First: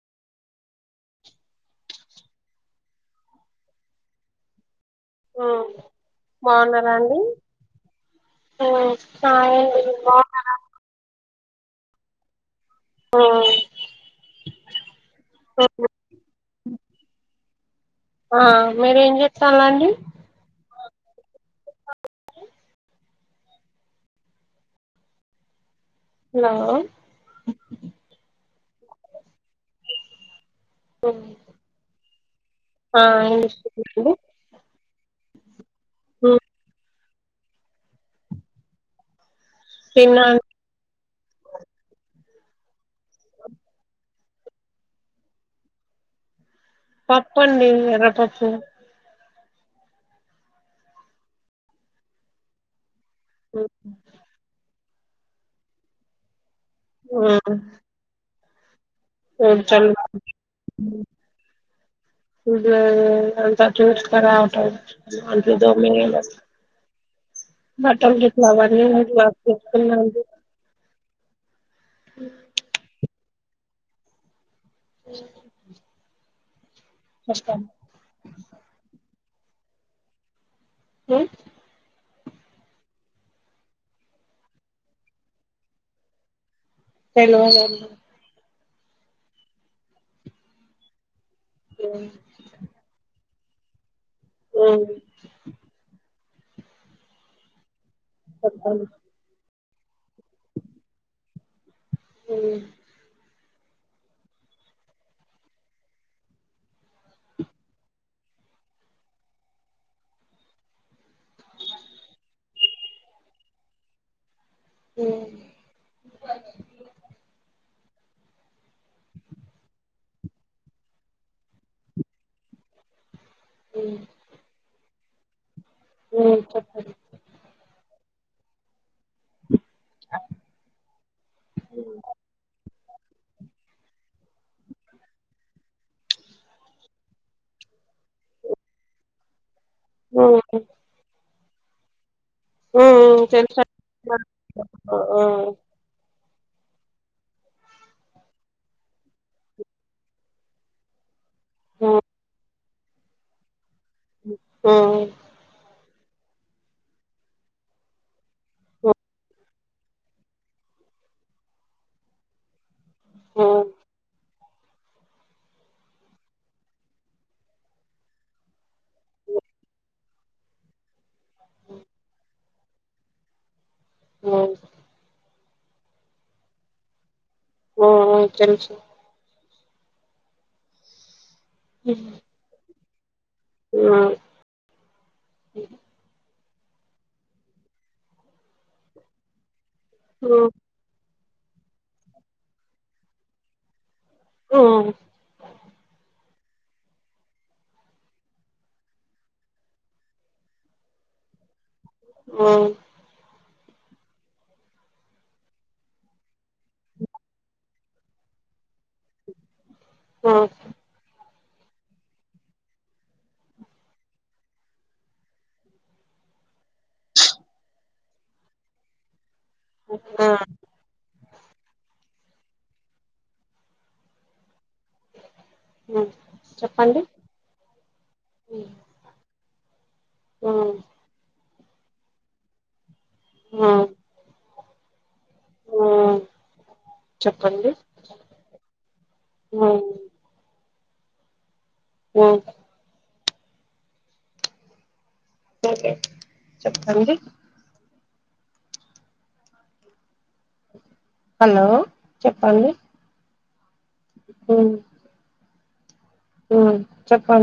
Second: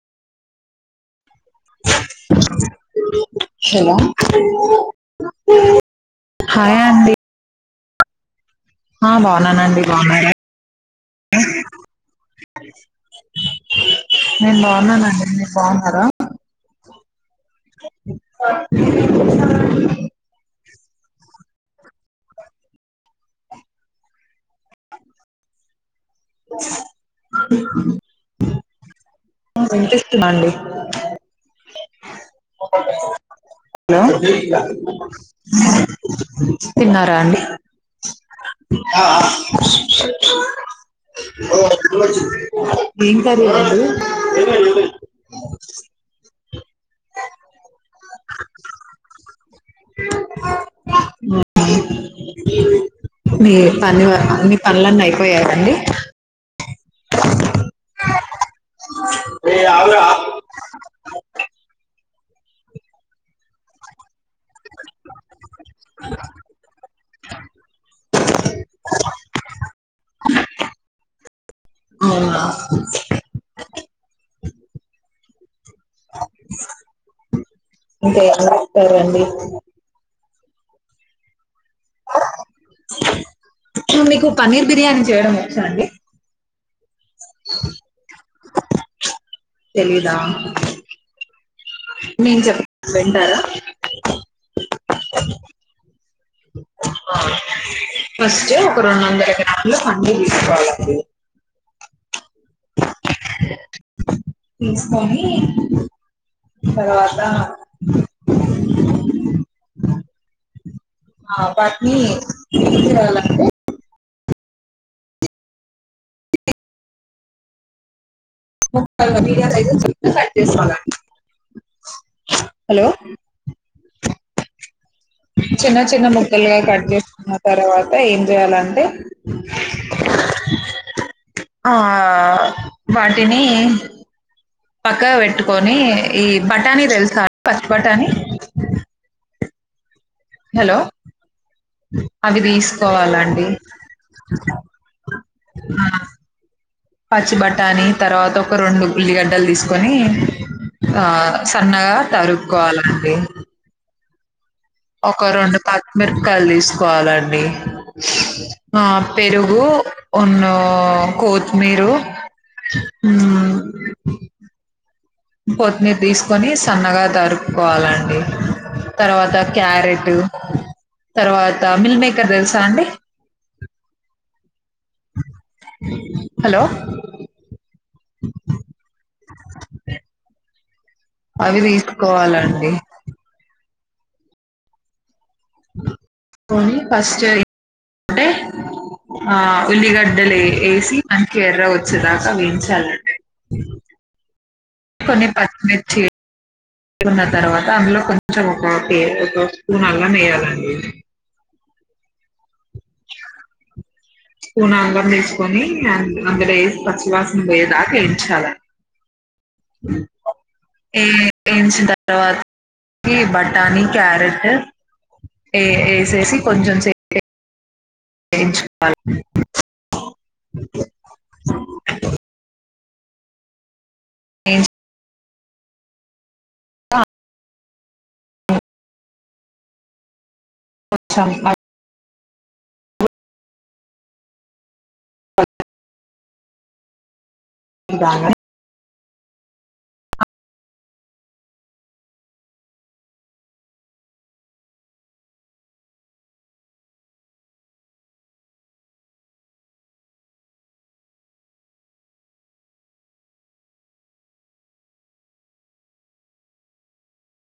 Hello ఆ బాగున్నారా అండి హ్మ్ ఆ బాగున్నానండి హాయండి బాగున్నారా నేను బాగున్నానండి మీరు బాగున్నారా ఆ మీరేం చేస్తాలండి హలో ఇంతస్తుంద అండి అ హలో తిన్న అండి తిన్నా అ ఏం కర్రీ అండి పప్పు అండి ఎర్ర పప్పు అ మీ పనీ వర్క్ మీ పనులన్నీ అయిపోయాయా అండి ఉమ్ రే ఆగురా ఇల్లంతా తూర్చుక రావాల అంట్లు దోమిన బట్టలు రేపు [unintelligible] అవునా ఉం నస్క అంతే అస్తారండి హు మీకు పన్నీర్ బిర్యానీ చేయడం వచ్చా అండి తెలువదండి తెలిదా నేను చెప్త వింటారా ఉమ్ ఆ ఫస్ట్ ఒక చెప్పండి రెండు వందల గ్రాములు ఇలా పన్నీర్ తీసుకోవాలండి హుమ్ తీసుకొని తర్వాత ఆ వాటిని తీసురావాలంటే ఉమ్ ముక్కలు బిర్యాని కోసం లైట్ గా కట్ చేసుకోవాలండి హలో ఉమ్ చిన్న చిన్న ఉమ్ ముక్కలుగా కట్ చెప్పండి చేసుకున్న తర్వాత అ ఏం చేయాలంటే ఆ వాట్ తిని పక్కగా పెట్టుకొని ఈ బఠానీ తెలుస ఫస్ట్ బఠానీ ఉమ్ హలో అ అవి ఉమ్ తీసుకోవాలండి తెలుస ఉమ్ పచ్చి బట్టాని తర్వాత ఒక రెండు ఉల్లిగడ్డలు తీసుకొని ఆ సన్నగా తరుగు కాల్ అండి ఉ ఒక రెండు పాల్ మిరపకాయలు తీసుకోవాలండి. ఆ పెరుగు ఉన్న కొత్తిమీర్ కో కొత్మీరు తీసుకొని సన్నగా తరుక్కోవాలండి. తర్వాత క్యారెట్ తర్వాత మిల్ మేకర్ తెలుసా అండి. ఒ హలో ఓ తెలుసు ప అవి తీసుకోవాలండి. ఉనా ఉ పోని పచ్చడి అంటే ఆ ఉమ్ ఉల్లిగడ్డలేసి అనకే ఎర్రగ వచ్చేదాంకా వేయించాలండి. ఉమ్ కొన్ని పచ్చి మిర్చి ఏ కున్న తర్వాత అందులో కొంచెం ఒక పే ఒక స్పూన్ అల్లం వేయాలండి. ఆ స్పూన్ అల్లం తీసుకొని అందులో వేసి పచ్చివాసన పోయే దాకా వేంచాల ఉమ్ ఏ వేయించిన తర్వాత బఠాని క్యారెట్ వేసేసి కొంచెం వేయించుకోవాలి ఆ ఏన్ ఆ చెప్పండి ఉ [unintelligible] ఆ వా చెప్పండి నను ఆ పతే చెప్పండి హలో చెప్పండి హ హూ చెప్పం